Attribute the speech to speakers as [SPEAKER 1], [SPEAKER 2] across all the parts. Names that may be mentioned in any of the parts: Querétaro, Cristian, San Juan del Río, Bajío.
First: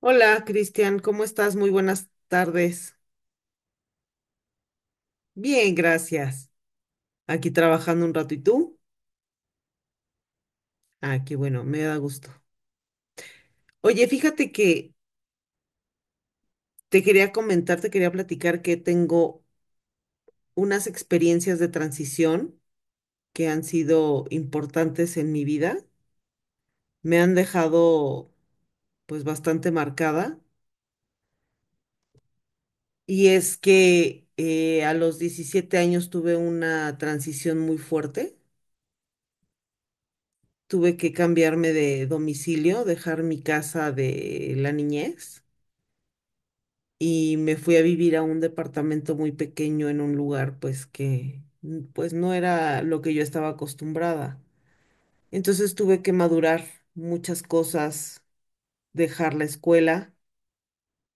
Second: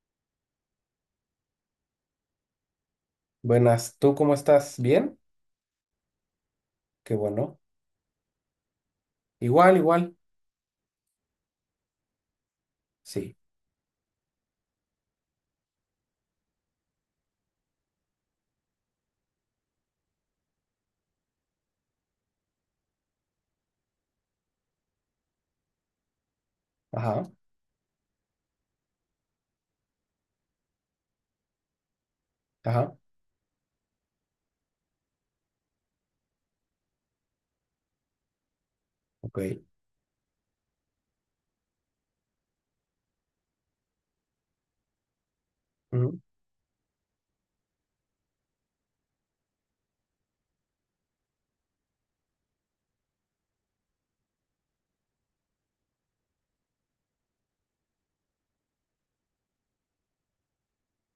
[SPEAKER 1] Hola, Cristian, ¿cómo estás? Muy buenas tardes.
[SPEAKER 2] Buenas, ¿tú cómo estás? ¿Bien?
[SPEAKER 1] Bien, gracias.
[SPEAKER 2] Qué
[SPEAKER 1] Aquí
[SPEAKER 2] bueno.
[SPEAKER 1] trabajando un rato, ¿y tú?
[SPEAKER 2] Igual, igual.
[SPEAKER 1] Ah, qué bueno, me da gusto.
[SPEAKER 2] Sí.
[SPEAKER 1] Oye, fíjate que te quería platicar que tengo unas experiencias de transición que han sido importantes en mi vida. Me
[SPEAKER 2] Ajá,
[SPEAKER 1] han dejado pues bastante marcada.
[SPEAKER 2] ajá,
[SPEAKER 1] Y es que a los 17 años tuve una transición muy fuerte,
[SPEAKER 2] ok.
[SPEAKER 1] tuve que cambiarme de domicilio, dejar mi casa de la niñez
[SPEAKER 2] Ujú.
[SPEAKER 1] y me fui a vivir a un departamento muy pequeño en un lugar pues que pues no era lo que yo estaba acostumbrada. Entonces tuve que madurar muchas cosas, dejar la escuela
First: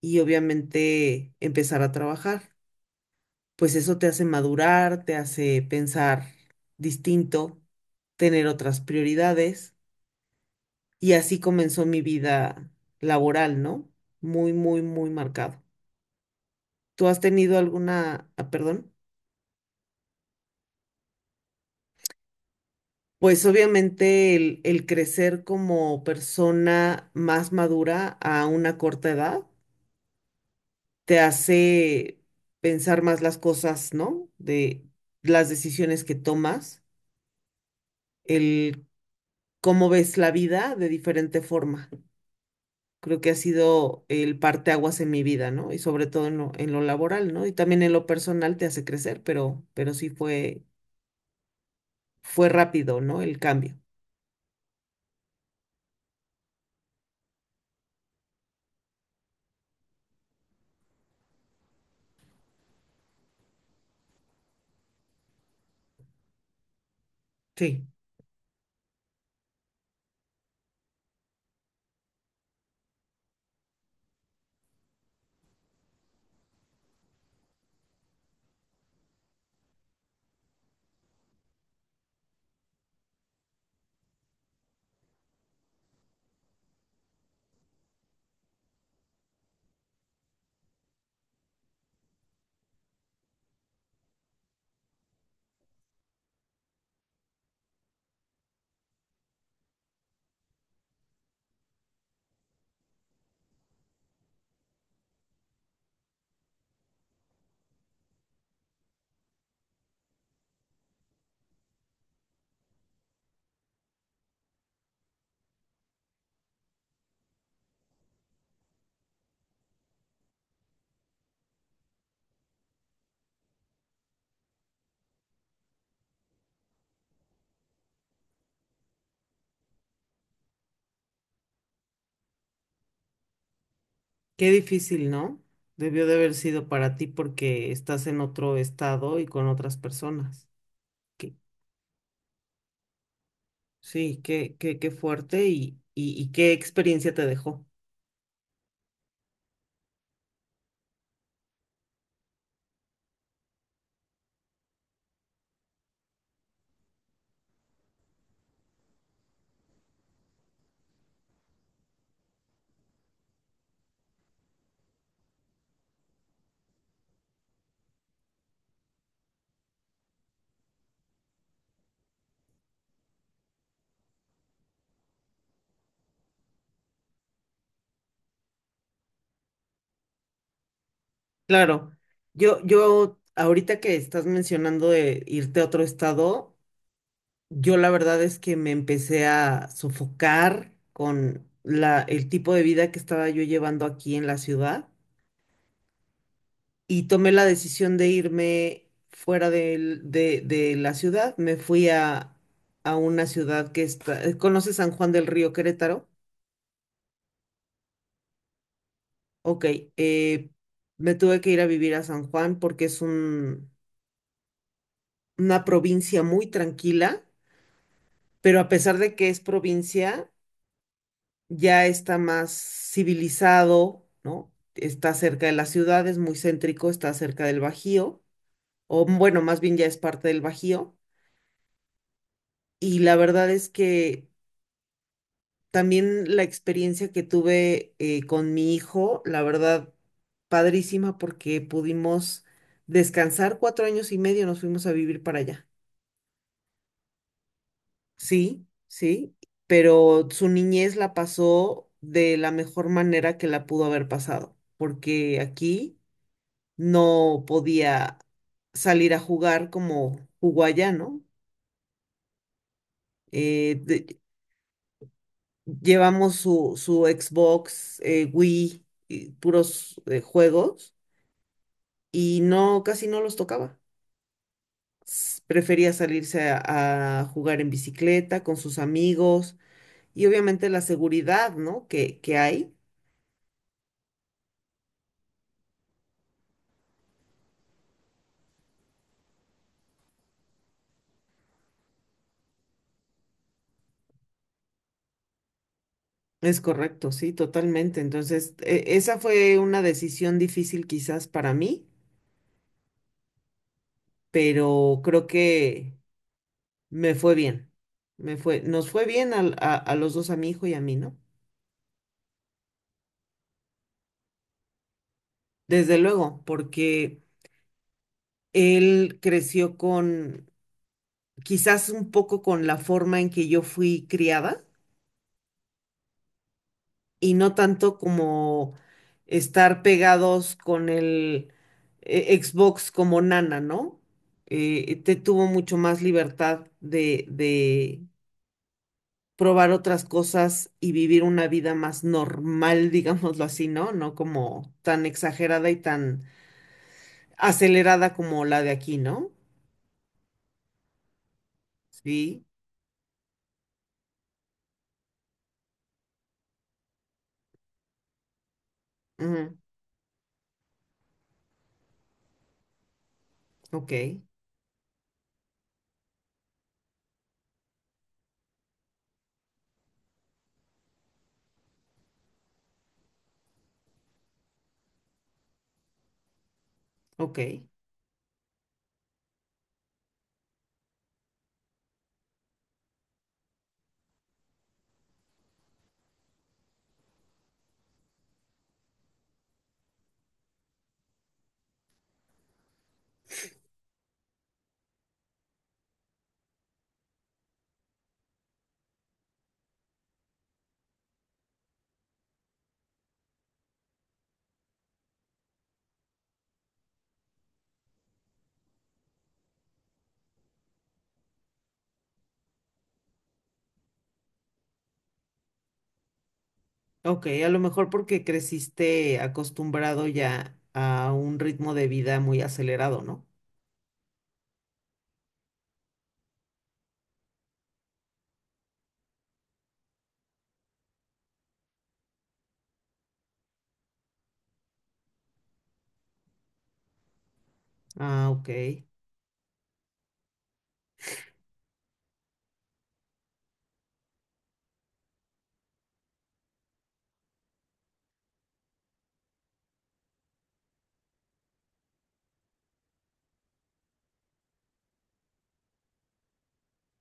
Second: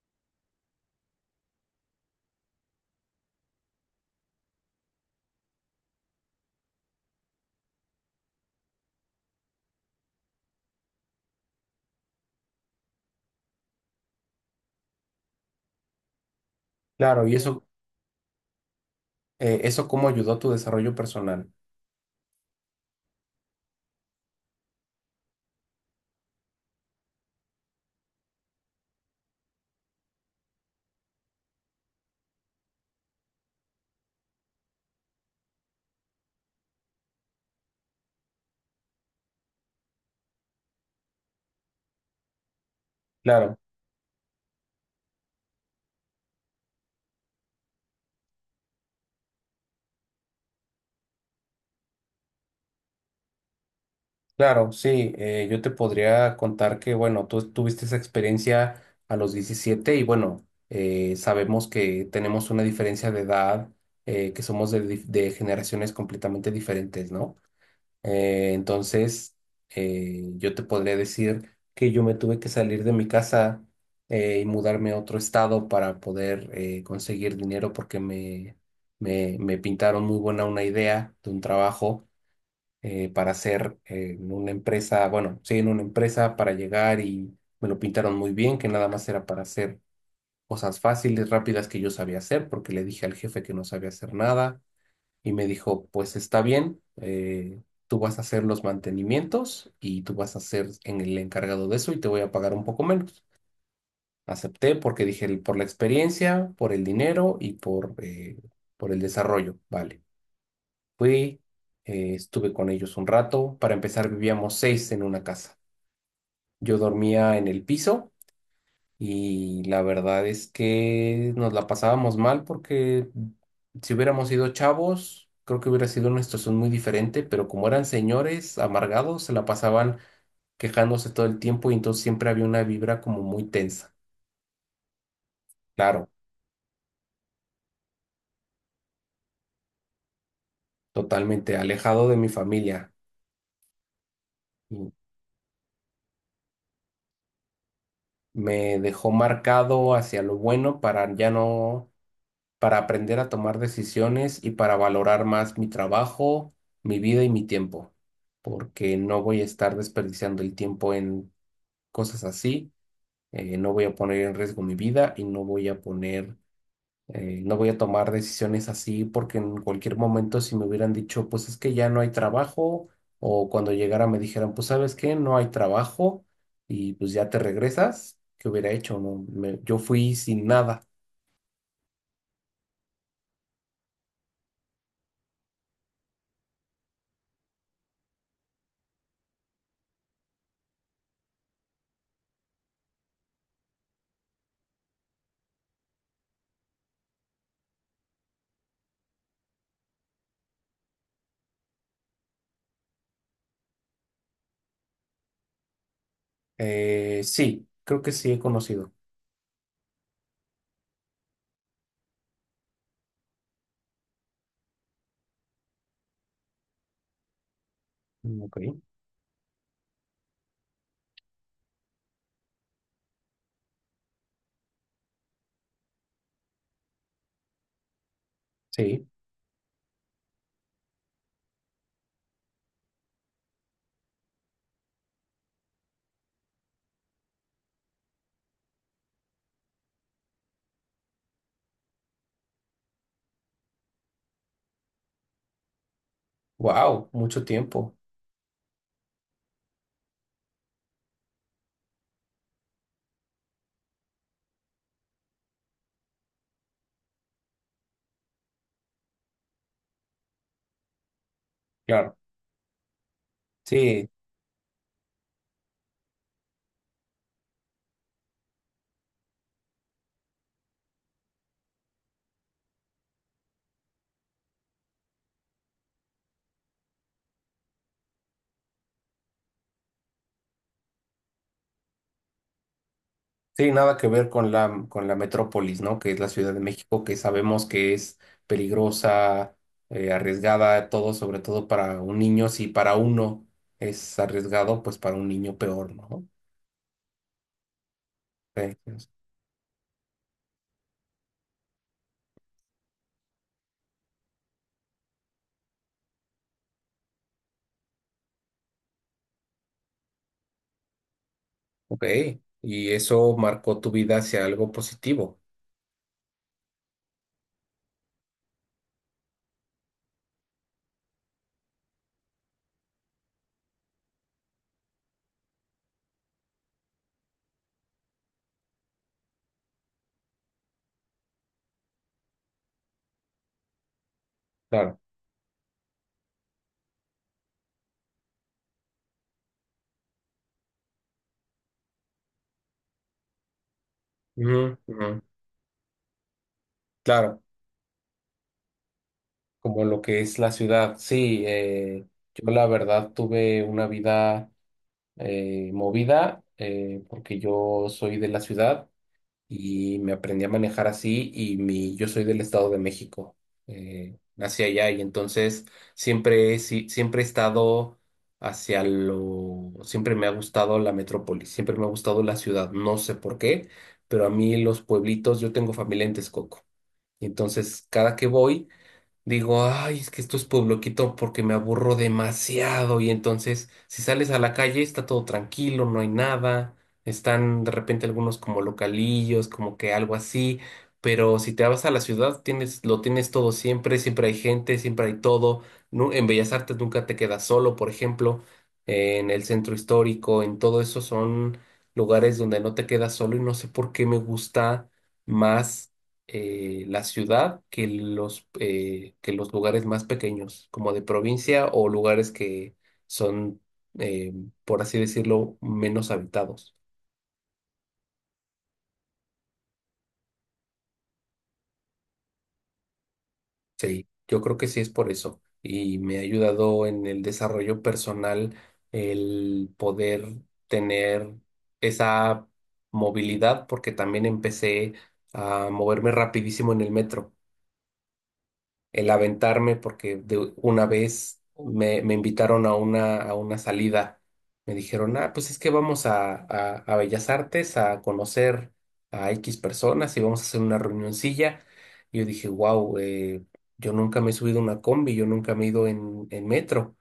[SPEAKER 1] y obviamente empezar a trabajar. Pues eso te hace madurar, te hace pensar distinto, tener otras prioridades. Y así comenzó mi vida laboral, ¿no? Muy, muy, muy marcado. ¿Tú has
[SPEAKER 2] Claro, y
[SPEAKER 1] tenido
[SPEAKER 2] eso,
[SPEAKER 1] alguna, ah, perdón?
[SPEAKER 2] eso cómo ayudó a tu desarrollo personal.
[SPEAKER 1] Pues obviamente el crecer como persona más madura a una corta edad te hace pensar más las cosas, ¿no? De las decisiones que tomas, el cómo ves la vida de diferente forma. Creo que ha
[SPEAKER 2] Claro,
[SPEAKER 1] sido el parteaguas en mi vida, ¿no? Y sobre todo en lo laboral, ¿no? Y también en lo personal te hace crecer, pero sí fue rápido, ¿no? El cambio.
[SPEAKER 2] claro, sí. Yo te podría contar que, bueno, tú tuviste esa experiencia a los 17 y, bueno, sabemos que tenemos una diferencia de edad, que somos de generaciones completamente diferentes, ¿no?
[SPEAKER 1] Sí,
[SPEAKER 2] Entonces, yo te podría decir que yo me tuve que salir de mi casa y mudarme a otro estado para poder conseguir dinero porque me pintaron muy buena una idea de un trabajo para hacer en una empresa, bueno, sí, en una empresa para llegar y me lo pintaron muy bien, que nada más era para hacer cosas fáciles, rápidas que yo sabía hacer, porque le dije al jefe que no sabía hacer nada y me dijo, pues está bien, tú vas a hacer los mantenimientos y tú vas a ser en el encargado de eso y te voy a pagar un poco menos. Acepté porque dije, Por la experiencia, por el dinero y por por el desarrollo". Vale, fui, estuve con ellos un rato. Para empezar, vivíamos 6 en una casa. Yo dormía en el piso. Y la verdad es que nos la pasábamos mal porque si hubiéramos sido chavos, creo que hubiera sido una situación muy diferente, pero como eran señores amargados, se la pasaban quejándose todo el tiempo y entonces siempre había una vibra como muy tensa.
[SPEAKER 1] qué difícil, ¿no? Debió
[SPEAKER 2] Claro,
[SPEAKER 1] de haber sido para ti porque estás en otro estado y con otras personas. Que-
[SPEAKER 2] totalmente alejado de mi familia.
[SPEAKER 1] sí, qué
[SPEAKER 2] Y
[SPEAKER 1] fuerte y qué experiencia te dejó.
[SPEAKER 2] me dejó marcado hacia lo bueno para ya no, para aprender a tomar decisiones y para valorar más mi trabajo, mi vida y mi tiempo, porque no voy a estar desperdiciando el tiempo en cosas así, no voy a poner en riesgo mi vida y no voy a poner, no voy a tomar decisiones así porque en cualquier momento si me hubieran dicho, pues es que ya no hay trabajo, o cuando llegara me dijeran, pues sabes qué, no hay trabajo y pues ya te regresas, ¿qué hubiera hecho? No, yo fui sin nada.
[SPEAKER 1] Claro, yo ahorita que estás mencionando de irte a otro estado, yo la verdad es que me empecé a sofocar con el tipo de vida que estaba yo llevando aquí en la ciudad y tomé la decisión de irme de la ciudad. A una ciudad que está... ¿Conoces San Juan del Río, Querétaro?
[SPEAKER 2] Sí, creo que sí he conocido.
[SPEAKER 1] Ok, eh, me tuve que ir a vivir a San Juan porque una provincia muy tranquila,
[SPEAKER 2] Mm, ok,
[SPEAKER 1] pero a pesar de que es provincia ya está más civilizado, ¿no? Está cerca de las ciudades, muy céntrico, está cerca del Bajío, o
[SPEAKER 2] sí,
[SPEAKER 1] bueno, más bien ya es parte del Bajío. Y la verdad es que también la experiencia que tuve con mi hijo, la verdad, padrísima porque pudimos descansar 4 años y medio, nos fuimos a vivir para allá.
[SPEAKER 2] wow, mucho tiempo,
[SPEAKER 1] Sí, sí, pero su niñez la pasó de la mejor manera que la pudo haber pasado, porque aquí no podía salir a jugar como jugó allá, ¿no?
[SPEAKER 2] claro,
[SPEAKER 1] Eh,
[SPEAKER 2] sí,
[SPEAKER 1] de- Llevamos su Xbox, Wii, y puros juegos y no, casi no los tocaba. Prefería salirse a jugar en bicicleta con sus amigos y obviamente la seguridad, ¿no? Que hay.
[SPEAKER 2] sí, nada que ver con la metrópolis, ¿no? Que es la Ciudad de México, que sabemos que es peligrosa, arriesgada, todo, sobre todo para un niño, si para uno es arriesgado, pues para un niño peor, ¿no?
[SPEAKER 1] Es correcto, sí, totalmente. Entonces,
[SPEAKER 2] Sí, sí, sí.
[SPEAKER 1] esa fue una decisión difícil quizás para mí, pero creo que me fue bien. Nos fue bien a a, los dos, a mi hijo y a mí, ¿no?
[SPEAKER 2] Ok, y eso marcó tu vida hacia algo positivo,
[SPEAKER 1] Desde luego, porque él creció con, quizás un poco con la forma en que yo fui criada y no tanto como estar pegados con el Xbox como nana, ¿no?
[SPEAKER 2] claro.
[SPEAKER 1] Te tuvo mucho más libertad de probar otras cosas y vivir una vida más normal, digámoslo así, ¿no? No como
[SPEAKER 2] Ujú,
[SPEAKER 1] tan
[SPEAKER 2] ujú.
[SPEAKER 1] exagerada y tan
[SPEAKER 2] Claro,
[SPEAKER 1] acelerada como la de aquí, ¿no?
[SPEAKER 2] como lo que es la ciudad, sí,
[SPEAKER 1] Sí.
[SPEAKER 2] yo la verdad tuve una vida movida, porque yo soy de la ciudad
[SPEAKER 1] Ujú,
[SPEAKER 2] y me aprendí a manejar así y mi, yo soy del Estado de México,
[SPEAKER 1] ok,
[SPEAKER 2] nací allá y entonces siempre, he si- siempre he estado hacia lo, siempre me ha gustado la metrópoli, siempre me ha gustado la ciudad, no sé por qué, pero a mí los pueblitos, yo tengo familia en Texcoco.
[SPEAKER 1] ok,
[SPEAKER 2] Entonces, cada que voy, digo, ay, es que esto es puebloquito porque me aburro demasiado. Y entonces, si sales a la calle, está todo tranquilo, no hay nada. Están de repente algunos como localillos, como que algo así. Pero si te vas a la ciudad, tienes, lo tienes todo siempre, siempre hay gente, siempre hay todo. En Bellas Artes nunca te quedas solo, por ejemplo, en el centro histórico, en todo eso son lugares donde no te quedas solo y no sé por qué me gusta más la ciudad que los lugares más pequeños, como de provincia o lugares que son, eh, por así decirlo, menos habitados.
[SPEAKER 1] ok. A lo mejor porque creciste acostumbrado ya a un ritmo de vida muy acelerado, ¿no?
[SPEAKER 2] Sí, yo creo que sí es por eso. Y me ha ayudado en el desarrollo personal el poder tener esa movilidad, porque también empecé a moverme rapidísimo en el metro.
[SPEAKER 1] Ah, ok,
[SPEAKER 2] El aventarme porque de una vez me invitaron a una salida. Me dijeron, ah, pues es que vamos a, a Bellas Artes a conocer a X personas y vamos a hacer una reunioncilla. Y yo dije, wow, yo nunca me he subido a una combi, yo nunca me he ido en metro.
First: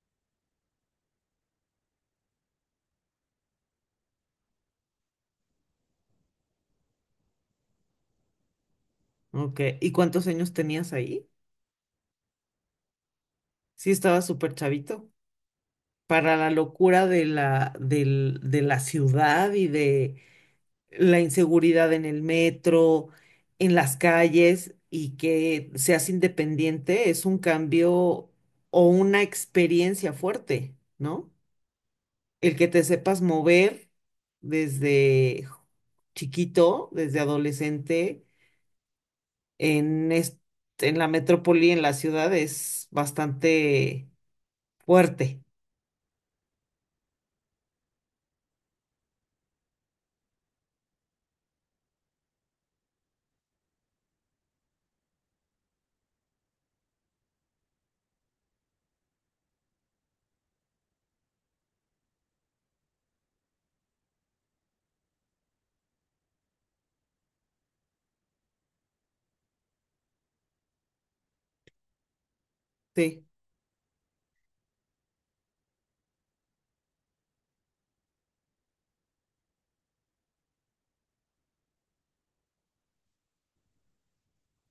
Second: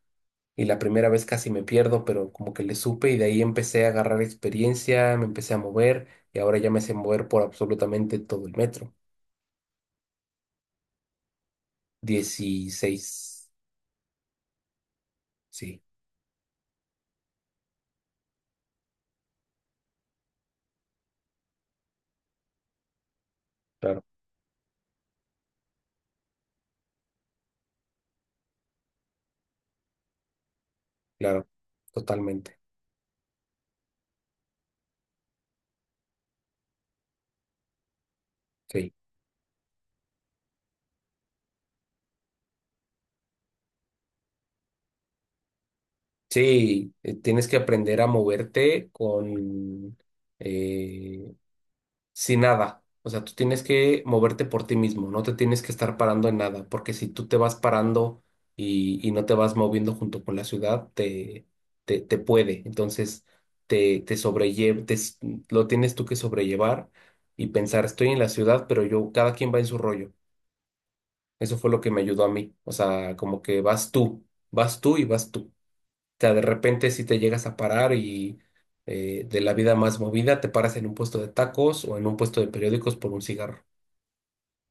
[SPEAKER 2] Y la primera vez casi me pierdo, pero como que le supe y de ahí empecé a agarrar experiencia, me empecé a mover y ahora ya me sé mover por absolutamente todo el metro.
[SPEAKER 1] ok. ¿Y cuántos años tenías ahí?
[SPEAKER 2] 16.
[SPEAKER 1] Sí, estaba súper chavito.
[SPEAKER 2] Sí.
[SPEAKER 1] Para la locura de de la ciudad y de la inseguridad en el metro, en las calles y que seas independiente es un cambio o una experiencia fuerte, ¿no?
[SPEAKER 2] Claro,
[SPEAKER 1] El
[SPEAKER 2] totalmente.
[SPEAKER 1] que te sepas mover desde chiquito, desde adolescente,
[SPEAKER 2] Sí,
[SPEAKER 1] en, est- en la metrópoli, en la ciudad, es bastante fuerte.
[SPEAKER 2] sí, tienes que aprender a moverte con eh, sin nada. O sea, tú tienes que moverte por ti mismo, no te tienes que estar parando en nada, porque si tú te vas parando y no te vas moviendo junto con la ciudad, te puede. Entonces, te sobrelle- te s- lo tienes tú que sobrellevar y pensar, estoy en la ciudad, pero yo, cada quien va en su rollo. Eso fue lo que me ayudó a mí. O sea,
[SPEAKER 1] Sí,
[SPEAKER 2] como que vas tú y vas tú. Sea, de repente si te llegas a parar y de la vida más movida, te paras en un puesto de tacos o en un puesto de periódicos por un cigarro,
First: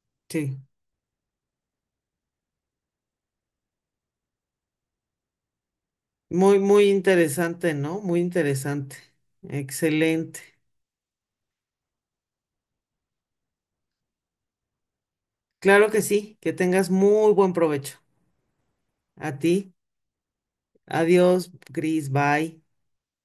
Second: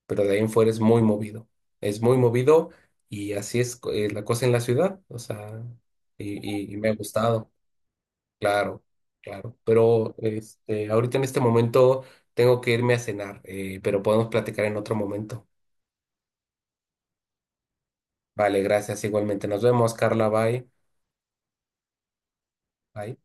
[SPEAKER 2] pero de ahí en
[SPEAKER 1] sí.
[SPEAKER 2] fuera es muy movido y así es la cosa en la ciudad, o sea, y,
[SPEAKER 1] Muy,
[SPEAKER 2] y
[SPEAKER 1] muy
[SPEAKER 2] me ha gustado,
[SPEAKER 1] interesante, ¿no? Muy
[SPEAKER 2] claro,
[SPEAKER 1] interesante.
[SPEAKER 2] claro, pero
[SPEAKER 1] Excelente.
[SPEAKER 2] este, ahorita en este momento tengo que irme a cenar, pero podemos platicar en otro momento.
[SPEAKER 1] Claro que sí, que tengas muy buen provecho.
[SPEAKER 2] Vale, gracias,
[SPEAKER 1] A
[SPEAKER 2] igualmente.
[SPEAKER 1] ti.
[SPEAKER 2] Nos vemos, Carla, bye.
[SPEAKER 1] Adiós, Cris, bye.
[SPEAKER 2] Bye.